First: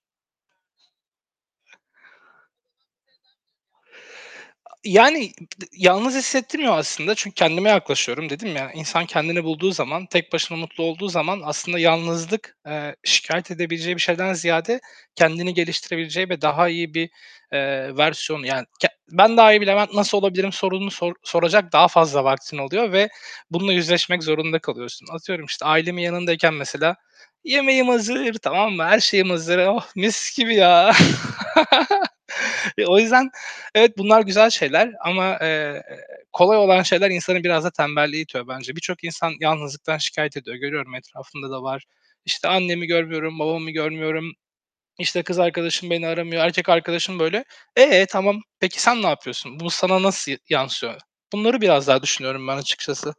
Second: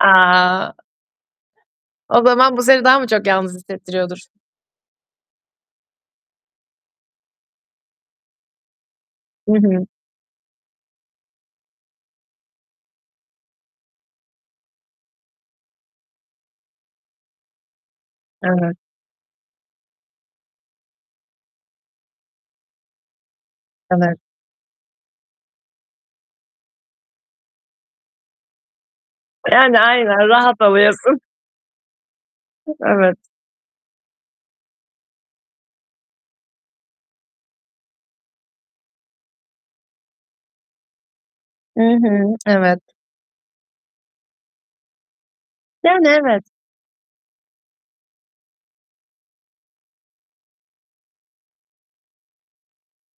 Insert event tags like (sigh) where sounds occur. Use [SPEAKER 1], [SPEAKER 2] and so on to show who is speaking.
[SPEAKER 1] A! O zaman bu seni daha mı çok yalnız hissettiriyordur?
[SPEAKER 2] A yani, b d yalnız hissettirmiyor aslında çünkü kendime yaklaşıyorum. Dedim ya, insan kendini
[SPEAKER 1] Hı
[SPEAKER 2] bulduğu
[SPEAKER 1] hı.
[SPEAKER 2] zaman, tek başına mutlu olduğu zaman aslında yalnızlık, eee, şikâyet edebileceği bir şeyden ziyade kendini geliştirebileceği ve daha iyi bir, eee, versiyonu yani,
[SPEAKER 1] Evet.
[SPEAKER 2] k "Ben daha iyi bilemem, nasıl olabilirim?" sorununu sor soracak daha fazla vaktin oluyor ve bununla
[SPEAKER 1] Evet.
[SPEAKER 2] yüzleşmek zorunda kalıyorsun. Atıyorum işte ailemin yanındayken mesela yemeğim hazır, tamam mı, her şeyim hazır,
[SPEAKER 1] Yani
[SPEAKER 2] oh
[SPEAKER 1] aynen,
[SPEAKER 2] mis gibi
[SPEAKER 1] rahat
[SPEAKER 2] ya.
[SPEAKER 1] oluyorsun.
[SPEAKER 2] (laughs) E, o
[SPEAKER 1] Evet.
[SPEAKER 2] yüzden evet, bunlar güzel şeyler ama, eee, kolay olan şeyler insanı biraz da tembelliğe itiyor bence. Birçok insan yalnızlıktan şikâyet ediyor, görüyorum etrafımda da
[SPEAKER 1] Hı
[SPEAKER 2] var.
[SPEAKER 1] hı,
[SPEAKER 2] İşte,
[SPEAKER 1] evet.
[SPEAKER 2] "Annemi görmüyorum, babamı görmüyorum, işte, kız arkadaşım
[SPEAKER 1] Yani
[SPEAKER 2] beni
[SPEAKER 1] evet.
[SPEAKER 2] aramıyor, erkek arkadaşım böyle." Eee, tamam, peki sen ne yapıyorsun? Bu sana nasıl yansıyor? Bunları biraz daha düşünüyorum ben açıkçası.